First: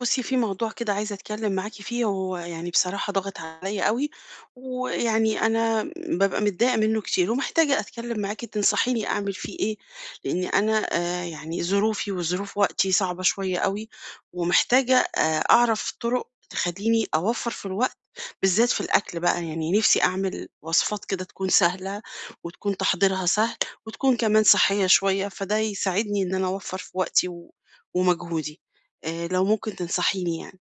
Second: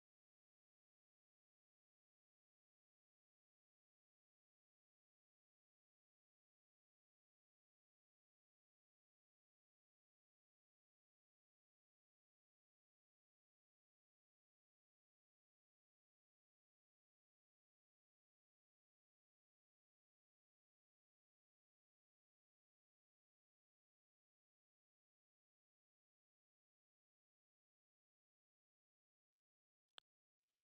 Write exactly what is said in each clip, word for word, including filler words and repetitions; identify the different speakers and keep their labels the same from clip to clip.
Speaker 1: بُصّي، في موضوع كده عايزة أتكلّم معاكِ فيه، هو يعني بصراحة ضاغط عليّا أوي، ويعني أنا بابقى متضايقة منّه كتير، ومحتاجة أتكلّم معاكِ تنصحيني أعمل فيه إيه. لإن أنا آآ يعني ظروفي وظروف وقتي صعبة شوية أوي، ومحتاجة آآ أعرف طُرق تخلّيني أوفّر في الوقت، بالذات في الأكل بقى. يعني نِفْسي أعمل وصفات كده تكون سهلة، وتكون تحضيرها سهل، وتكون كمان صحّية شوية، فده يساعدني إن أنا أوفّر في وقتي و ومجهودي. آآ لو ممكن تنصحيني يعني.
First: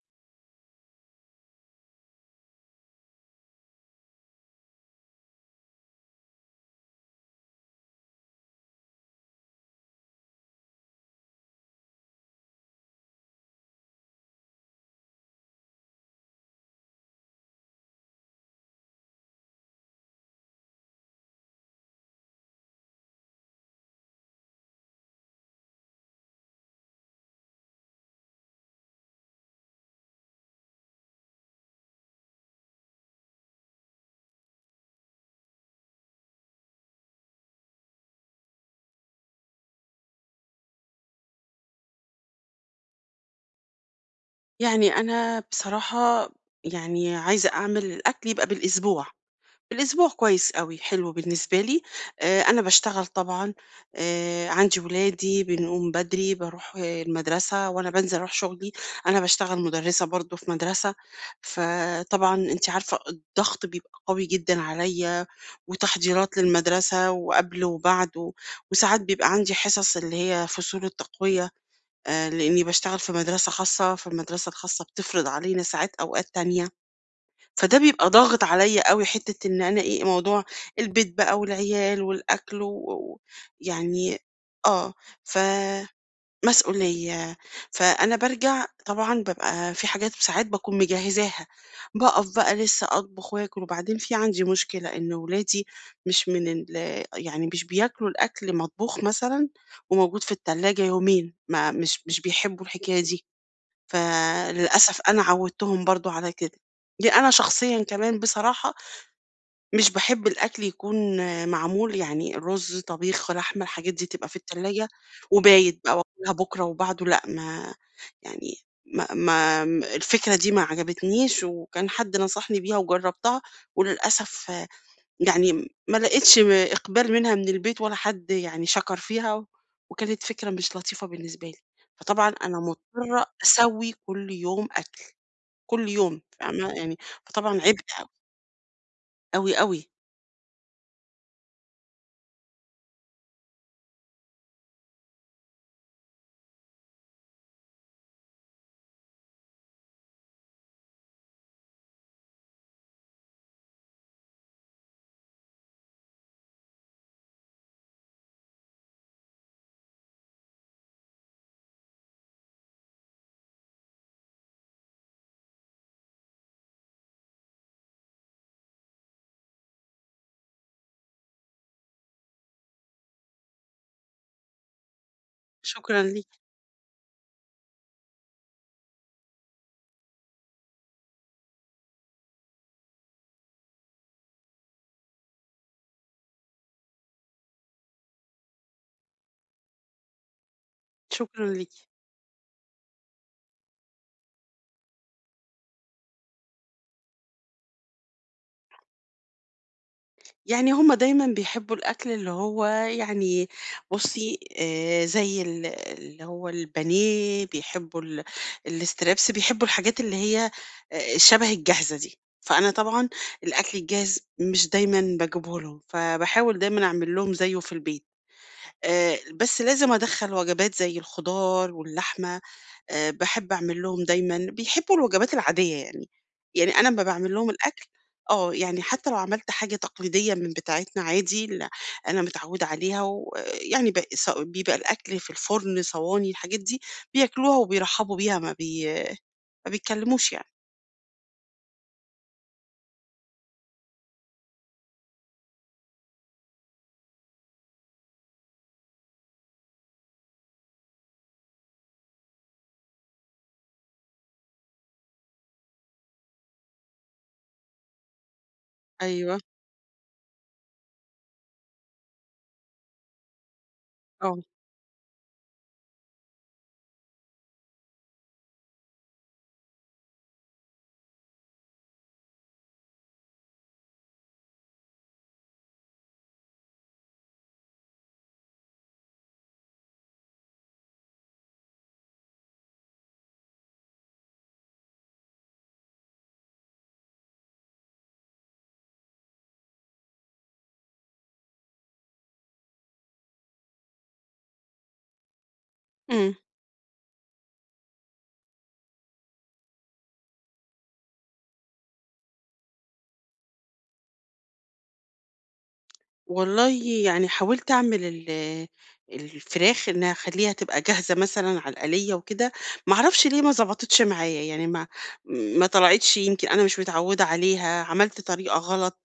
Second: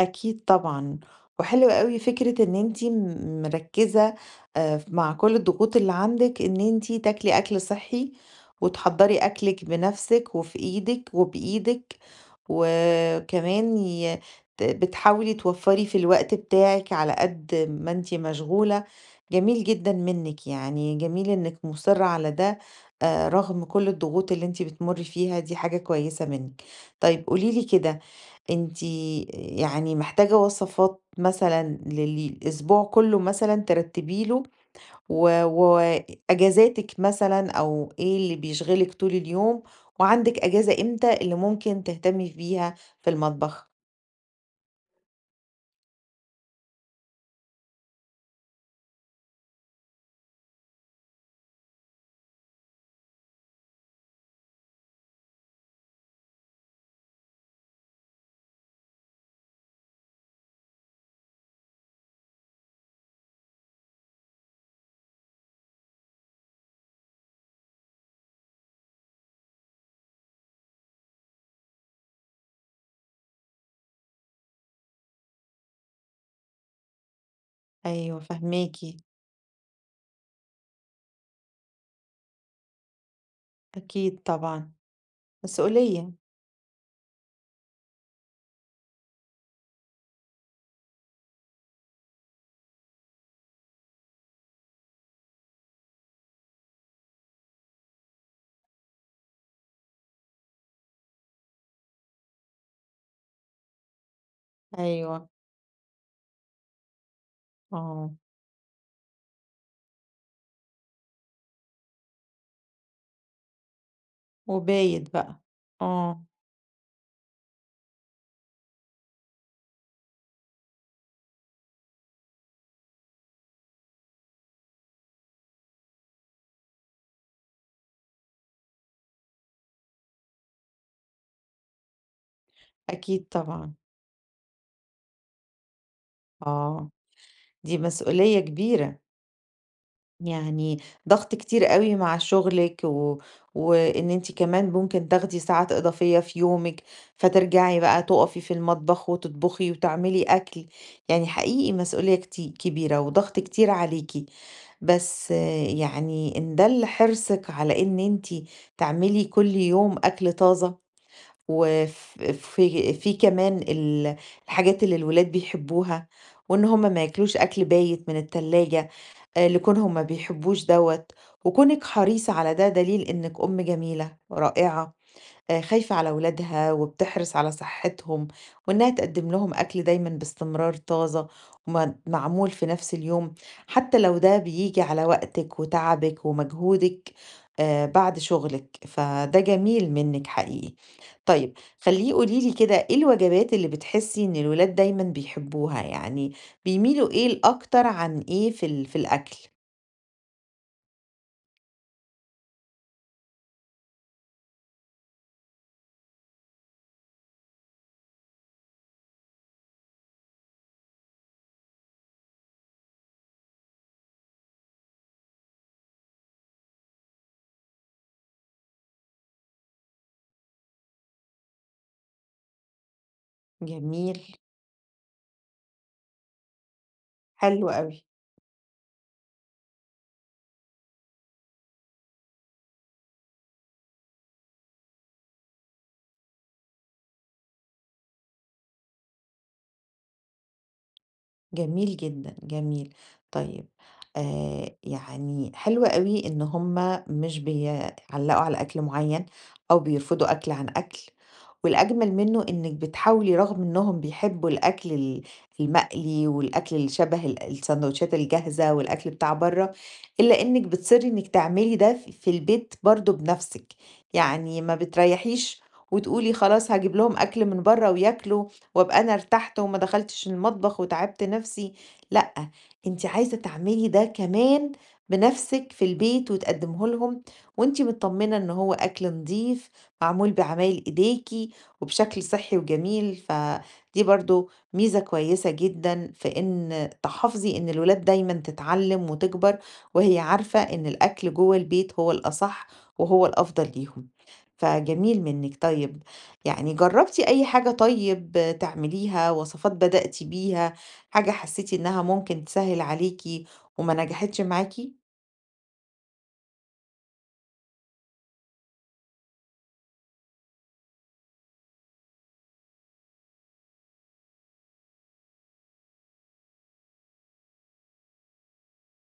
Speaker 2: أكيد طبعًا، وحلو أوي فكرة إن أنتِ م مركّزة آآ مع كل الضغوط اللي عندِك إن أنتِ تاكلي أكل صحّي، وتحضّري أكلِك بنَفْسِك وفي إيدِك وبإيدِك، وكمان ي ت بتحاولي توفّري في الوقت بتاعِك على قد ما أنتِ مشغولة، جميل جدًا منِّك يعني، جميل إنِّك مُصرّة على ده آآ رغم كل الضغوط اللي أنتِ بتمُرّي فيها، دي حاجة كويسة منِّك. طيب قولي لي كده أنتِ يعني محتاجة وصفات مثلًا لل الأسبوع كله مثلًا ترتبي له و وأجازاتِك مثلًا أو إيه اللي بيشغلِك طول اليوم، وعندِك أجازة إمتى اللي ممكن تهتمي بيها في المطبخ.
Speaker 1: يعني أنا بصراحة يعني عايزة أعمل الأكل يبقى بالأسبوع، بالأسبوع كويس أوي، حلو بالنسبة لي. آآ أنا باشتغل طبعًا، آآ عندي ولادي، بنقوم بدري، باروح المدرسة وأنا بانزل أروح شغلي. أنا باشتغل مُدرِّسة برضه في مدرسة، فطبعًا أنتِ عارفة الضغط بيبقى قوي جدًا عليّا وتحضيرات للمدرسة وقبل وبعد و وساعات بيبقى عندي حصص اللي هي فصول التقوية. آآ لإني باشتغل في مدرسة خاصة، فالمدرسة الخاصة بتفرض علينا ساعات أوقات تانية، فده بيبقى
Speaker 2: أيوه
Speaker 1: ضاغط
Speaker 2: فاهماكِ،
Speaker 1: عليّا أوي حتّة إن أنا إيه، موضوع البيت بقى والعيال والأكل و و يعني
Speaker 2: أكيد طبعًا،
Speaker 1: آه، ف
Speaker 2: مسؤولية،
Speaker 1: مسؤولية. فأنا بارجع طبعًا بابقى في حاجات ساعات باكون مجهّزاها، باقف بقى لسه أطبخ وآكل، وبعدين في عندي مشكلة إن ولادي مش من ال يعني مش بياكلوا الأكل مطبوخ مثلًا وموجود في التلاجة يومين، ما مش مش بيحبوا الحكاية دي، فللأسف أنا
Speaker 2: أيوه،
Speaker 1: عوّدتهم برضه على كده. دي أنا شخصيًا
Speaker 2: آه،
Speaker 1: كمان بصراحة مش باحب الأكل يكون معمول، يعني رز، طبيخ، لحمة، الحاجات دي تبقى في التلاجة
Speaker 2: وبايت بقى،
Speaker 1: وبايت بقى
Speaker 2: آه،
Speaker 1: وآكلها بُكرة وبعده لأ. ما يعني ما ما م الفكرة دي ما عجبتنيش وكان حد نصحني بيها وجرّبتها وللأسف يعني ما لقيتش م إقبال منها من البيت ولا حد يعني شكر فيها، وكانت فكرة مش لطيفة بالنسبة لي. فطبعًا أنا مضطرة
Speaker 2: أكيد طبعًا،
Speaker 1: أسوّي كل يوم أكل، كل يوم فاهمة،
Speaker 2: آه،
Speaker 1: يعني فطبعًا عبء
Speaker 2: دي
Speaker 1: أوي،
Speaker 2: مسؤولية كبيرة.
Speaker 1: أوي، أوي.
Speaker 2: يعني ضغط كتير قوي مع شغلِك و وإن أنتِ كمان ممكن تاخدي ساعات إضافية في يومِك، فترجعي بقى تُقفي في المطبخ وتطبخي وتعملي أكل، يعني حقيقي مسؤولية كتي كبيرة وضغط كتير عليكِ، بس آه، يعني إن دَل حرصِك على إن أنتِ تعملي كل يوم أكل طازة وف في في كمان ال الحاجات اللي الولاد بيحبوها، وإن هُم ما ياكلوش أكل بايت من التلاجة. آآ لكونهم ما بيحبوش دوّة، وكونِك حريصة على ده دليل إنِّك أم جميلة، رائعة، آآ خايفة
Speaker 1: شكرًا
Speaker 2: على
Speaker 1: ليكِ.
Speaker 2: ولادها وبتحرص على صحتهم، وإنها تقدّم لهم أكل دايمًا باستمرار طازة وم معمول في نفس اليوم، حتى لو ده بييجي على وقتِك وتعبِك ومجهودِك آآ بعد شغلِك، فده جميل منِّك حقيقي.
Speaker 1: شكرًا
Speaker 2: طيب
Speaker 1: ليكِ.
Speaker 2: خلّيني قولي لي كده إيه الوجبات اللي بتحسّي إن الولاد دايمًا بيحبوها، يعني بيميلوا إيه الأكتر عن إيه في ال في الأكل؟
Speaker 1: يعني هُم دايمًا بيحبّوا الأكل اللي هو يعني بُصّي، آآ زي ال اللي هو البانيه، بيحبّوا ال الستريبس، بيحبّوا الحاجات اللي هي آآ شَبه الجاهزة دي. فأنا طبعًا الأكل الجاهز مش دايمًا باجيبه لهم، فباحاول دايمًا أعمل لهم زيّه في البيت. آآ بس لازم أدخّل وجبات زي الخضار واللحمة. آآ باحب أعمل لهم
Speaker 2: جميل،
Speaker 1: دايمًا بيحبوا الوجبات العادية يعني. يعني أنا أمّا باعمل لهم
Speaker 2: حلو
Speaker 1: الأكل
Speaker 2: أوي،
Speaker 1: آه، يعني حتى لو عملت حاجة تقليدية من بتاعتنا عادي ال أنا متعودة عليها ويعني ب ص بيبقى الأكل في الفرن، صواني، الحاجات دي بياكلوها وبيرحبوا بيها ما بي ما بيتكلموش يعني.
Speaker 2: جميل جدًا، جميل. طيب آآ يعني حلو أوي إن هُم مش بيعلّقوا على أكل معيّن أو بيرفضوا أكل عن أكل، والأجمل منّه إنِّك بتحاولي رغم إنّهم بيحبّوا الأكل ال المقلي والأكل اللي شَبه ال الساندوتشات الجاهزة والأكل بتاع
Speaker 1: أيوه.
Speaker 2: برّه، إلا إنِّك بتصرّي إنِّك تعملي ده ف في البيت برضه بنَفْسِك،
Speaker 1: آه.
Speaker 2: يعني ما بتريّحيش وتقولي خلاص هاجيب لهم أكل من برّه وياكلوا وأبقى أنا ارتحت وما دخلتش المطبخ وتعبت نفسي، لأ، أنتِ عايزة تعملي ده كمان بنفسِك في البيت وتقدميه لهم، وأنتِ متطمنة إن هو أكل نضيف معمول بعمايل إيديكِ وبشكل صحي وجميل، فدي برضه ميزة كويسة جدًا في إن تحافظي إن الولاد دايمًا تتعلم وتكبر وهي عارفة إن الأكل جوه البيت هو الأصح وهو الأفضل ليهم، فجميل منِّك. طيب
Speaker 1: إمم.
Speaker 2: يعني جرّبتِ أي حاجة طيب تعمليها، وصفات بدأتِ بيها، حاجة حسّيتِ إنها ممكن تسهّل عليكِ وما نجحتش معاكِ؟
Speaker 1: والله يعني حاولت أعمل ال- الفراخ إن أخليها تبقى جاهزة مثلا على الآلية وكده، معرفش ليه ما ظبطتش معايا، يعني ما ما طلعتش، يمكن أنا مش متعودة عليها، عملت طريقة غلط.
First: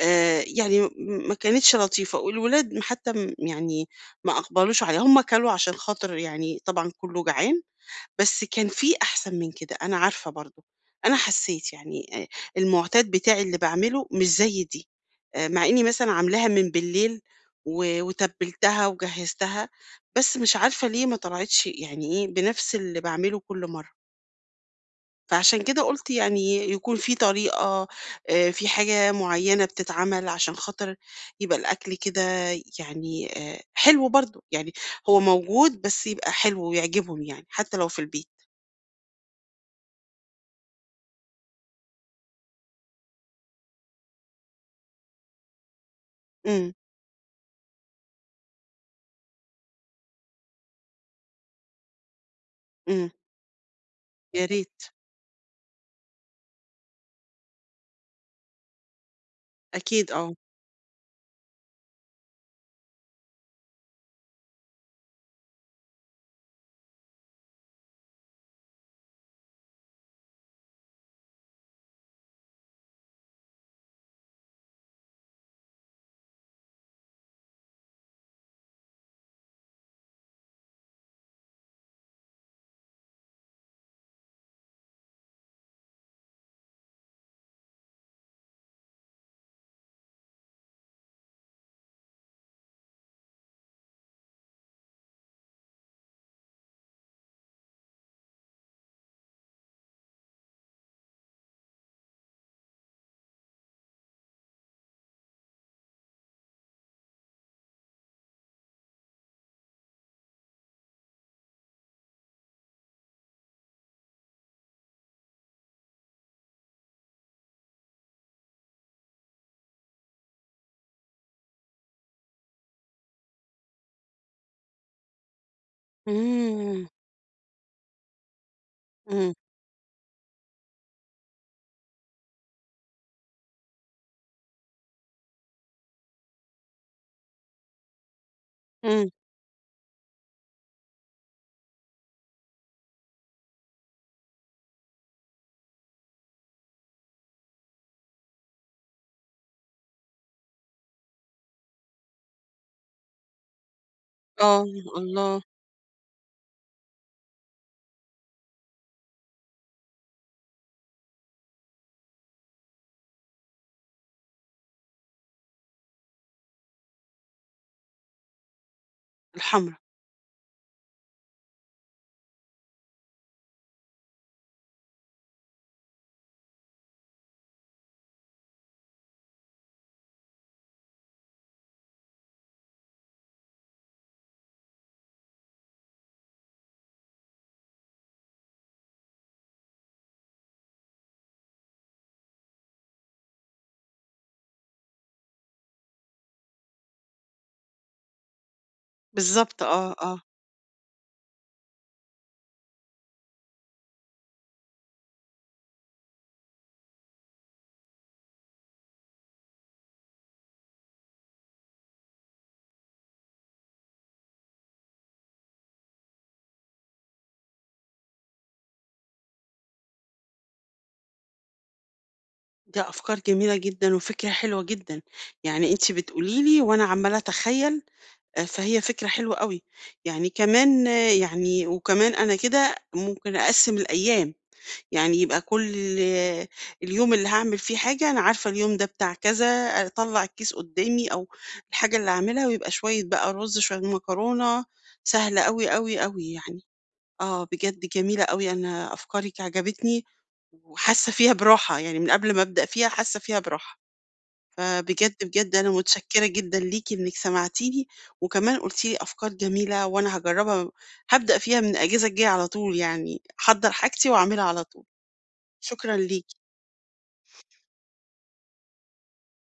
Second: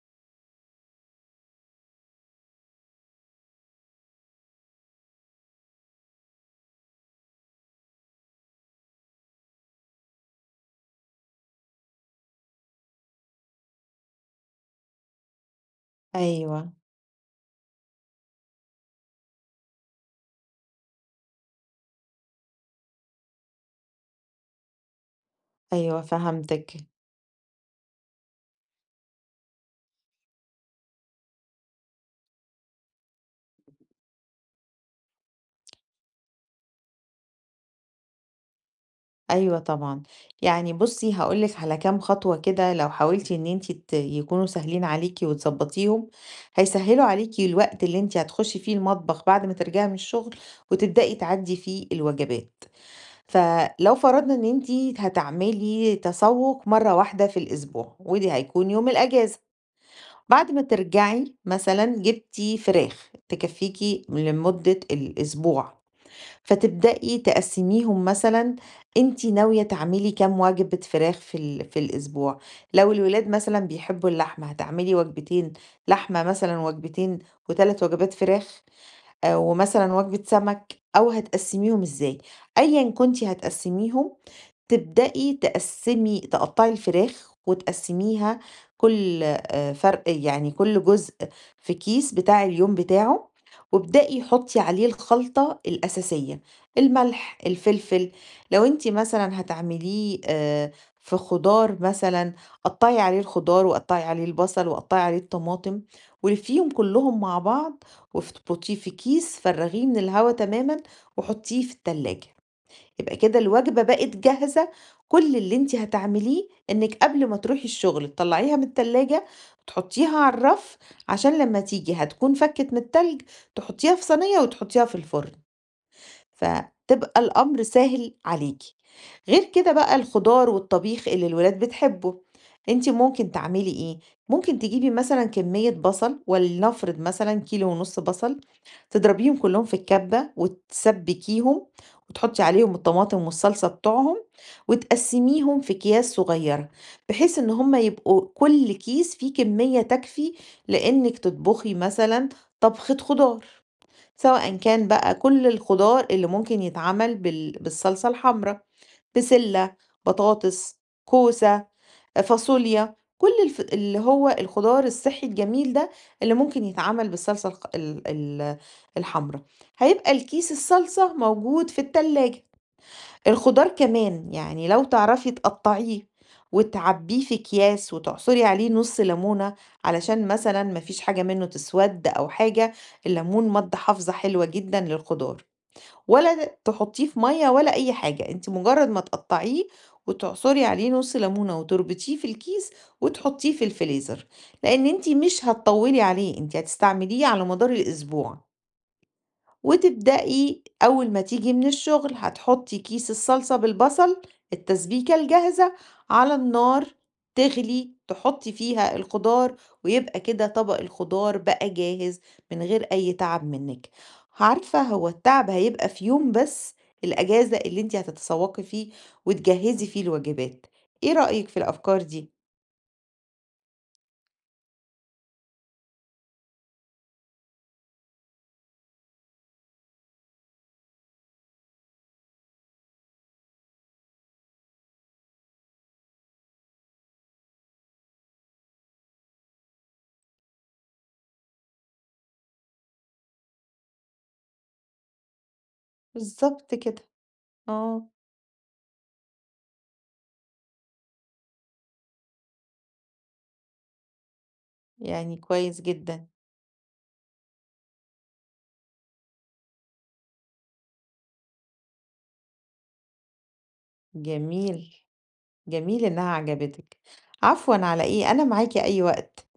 Speaker 1: آه، يعني م- ما كانتش لطيفة والولاد حتى م- يعني ما أقبلوش عليها، هم كلوا عشان خاطر يعني طبعا كله جعان، بس كان في أحسن من كده، أنا عارفة برضه. أنا حسّيت يعني آآ المُعتاد بتاعي اللي باعمله مش زي دي، آآ مع إنّي مثلًا عاملاها من
Speaker 2: أيوه،
Speaker 1: بالليل و وتبِّلتها وجهّزتها، بس مش عارفة ليه ما طلعتش يعني إيه، بنفس اللي باعمله كل مرّة. فعشان كده
Speaker 2: أيوه
Speaker 1: قُلت يعني
Speaker 2: فهمتِك.
Speaker 1: يكون في طريقة، آآ في حاجة معيّنة بتتعمل عشان خاطر يبقى الأكل كده، يعني آآ حلو برضه، يعني هو موجود بس يبقى حلو ويعجبهم يعني، حتّى لو في البيت.
Speaker 2: أيوه طبعًا. يعني بُصّي هاقول لِك على كام خطوة كده لو حاولتِ إن أنتِ ت يكونوا سهلين عليكِ وتضبّطيهم،
Speaker 1: إمم.
Speaker 2: هيسهّلوا عليكِ الوقت اللي أنتِ هتخشّي فيه المطبخ بعد ما ترجعي من الشغل وتبدئي تعدّي فيه الوجبات.
Speaker 1: إمم،
Speaker 2: فلو فرضنا
Speaker 1: يا
Speaker 2: إن أنتِ
Speaker 1: ريت.
Speaker 2: هتعملي تسوق مرّة واحدة في الأسبوع، ودي هيكون يوم الأجازة،
Speaker 1: أكيد آه.
Speaker 2: بعد ما ترجعي مثلًا جبتِ فراخ تكفّيكِ لمدة الأسبوع، فتبدئي تقسّميهم مثلًا أنتِ ناوية تعملي كام وجبة فراخ في ال في الأسبوع، لو الولاد مثلًا بيحبوا اللحمة هتعملي وجبتين لحمة مثلًا، وجبتين و3 وجبات فراخ، آآ، ومثلًا وجبة سمك أو هتقسّميهم إزاي؟ أيًا كنتِ هتقسّميهم تبدئي تقسّمي تقطّعي الفراخ وتقسّميها كل آآ فرق يعني كل جزء في كيس بتاع اليوم بتاعه، وابدئي حُطّي عليه الخلطة الأساسية، الملح، الفلفل، لو أنتِ مثلًا هتعمليه آآ في خضار مثلًا قطّعي عليه الخضار وقطّعي عليه البصل وقطّعي عليه الطماطم، ولفّيهم كلّهم مع بعض وافتبُطيه في كيس فرّغيه من الهوا تمامًا وحُطّيه في التلاجة. يبقى كده الوجبة بقت جاهزة، كل اللي أنتِ هتعمليه إنِّك قبل ما تروحي الشغل تطلّعيها من التلاجة، تحطّيها على الرف، عشان لمّا تيجي هتكون فكِّت من التلج، تحطّيها في صينية وتحطّيها في الفرن.
Speaker 1: إمم.
Speaker 2: فتبقى الأمر سهل عليكِ.
Speaker 1: إمم.
Speaker 2: غير كده بقى الخضار والطبيخ اللي الولاد بتحبه، أنتِ ممكن تعملي إيه، ممكن تجيبي مثلًا كمية بصل ولنفرض مثلًا كيلو ونص بصل،
Speaker 1: إمم.
Speaker 2: تضربيهم كلّهم في الكبة وتسبّكيهم وتحطّي عليهم الطماطم والصلصة بتوعهم وتقسّميهم في أكياس صغيّرة، بحيث إن هم يبقوا كل كيس فيه كمية تكفي لإنِّك تطبخي مثلًا طبخة خضار. سواءً
Speaker 1: آه.
Speaker 2: كان بقى
Speaker 1: الله!
Speaker 2: كل الخضار اللي ممكن يتعمل بال بالصلصة الحمرا، بسلة، بطاطس، كوسة، فاصوليا، كل الف اللي هو الخضار الصحّي الجميل ده اللي ممكن يتعمل بالصلصة الخ ال ال الحمرا،
Speaker 1: الحمرا.
Speaker 2: هيبقى الكيس الصلصة موجود في التلاجة. الخضار كمان، يعني لو تعرفي تقطّعيه وتعبّيه في أكياس وتعصري عليه نُص ليمونة علشان مثلًا ما فيش حاجة منّه تسوَد أو حاجة، الليمون مادة حافظة حلوة جدًا للخضار، ولا تحطّيه في مَيّة ولا أي حاجة، أنتِ مجرّد ما تقطّعيه وتعصري عليه نُص ليمونة وتربطيه في الكيس وتحطّيه في الفريزر، لإن أنتِ مش هتطوّلي عليه، أنتِ هتستعمليه على مدار الأسبوع.
Speaker 1: بالضبط آه، آه،
Speaker 2: وتبدئي أول ما تيجي من الشغل هتحطي كيس الصلصة بالبصل التسبيكة الجاهزة على النار تغلي تحطي فيها الخضار ويبقى كده طبق الخضار بقى جاهز من غير أي تعب منك. عارفة هو التعب هيبقى في يوم بس، الأجازة اللي انت هتتسوقي فيه وتجهزي فيه الوجبات. ايه رأيك في الأفكار دي؟
Speaker 1: دي أفكار جميلة جدًا وفكرة حلوة جدًا. يعني أنتِ بتقولي لي وأنا عمّالة أتخيّل، آآ، فهي فكرة حلوة أوي. يعني كمان آه، يعني وكمان أنا كده ممكن أقسّم الأيام. يعني يبقى كل اليوم اللي هاعمل فيه حاجة أنا عارفة اليوم ده بتاع كذا، أطلّع الكيس قدّامي أو الحاجة اللي هاعملها ويبقى شوية بقى رُز، شوية مكرونة، سهلة أوي، أوي، أوي يعني.
Speaker 2: بالظبط كده.
Speaker 1: آه، بجد
Speaker 2: اه،
Speaker 1: جميلة أوي، أنا أفكارِك عجبتني وحاسة فيها براحة، يعني من قبل ما أبدأ فيها حاسة فيها براحة. فبجد،
Speaker 2: يعني
Speaker 1: بجد أنا
Speaker 2: كويس
Speaker 1: متشكرة
Speaker 2: جدا.
Speaker 1: جدًا ليكِ إنِّك سمعتيني وكمان قُلتِ لي أفكار جميلة وأنا هاجرّبها، هابدأ فيها من الأجازة الجاية على طول يعني، هاحضّر حاجتي وأعملها على طول.
Speaker 2: جميل.
Speaker 1: شكرًا
Speaker 2: جميل إنها
Speaker 1: ليكِ.
Speaker 2: عجبتِك. عفوًا على إيه، أنا معاكِ أي وقت.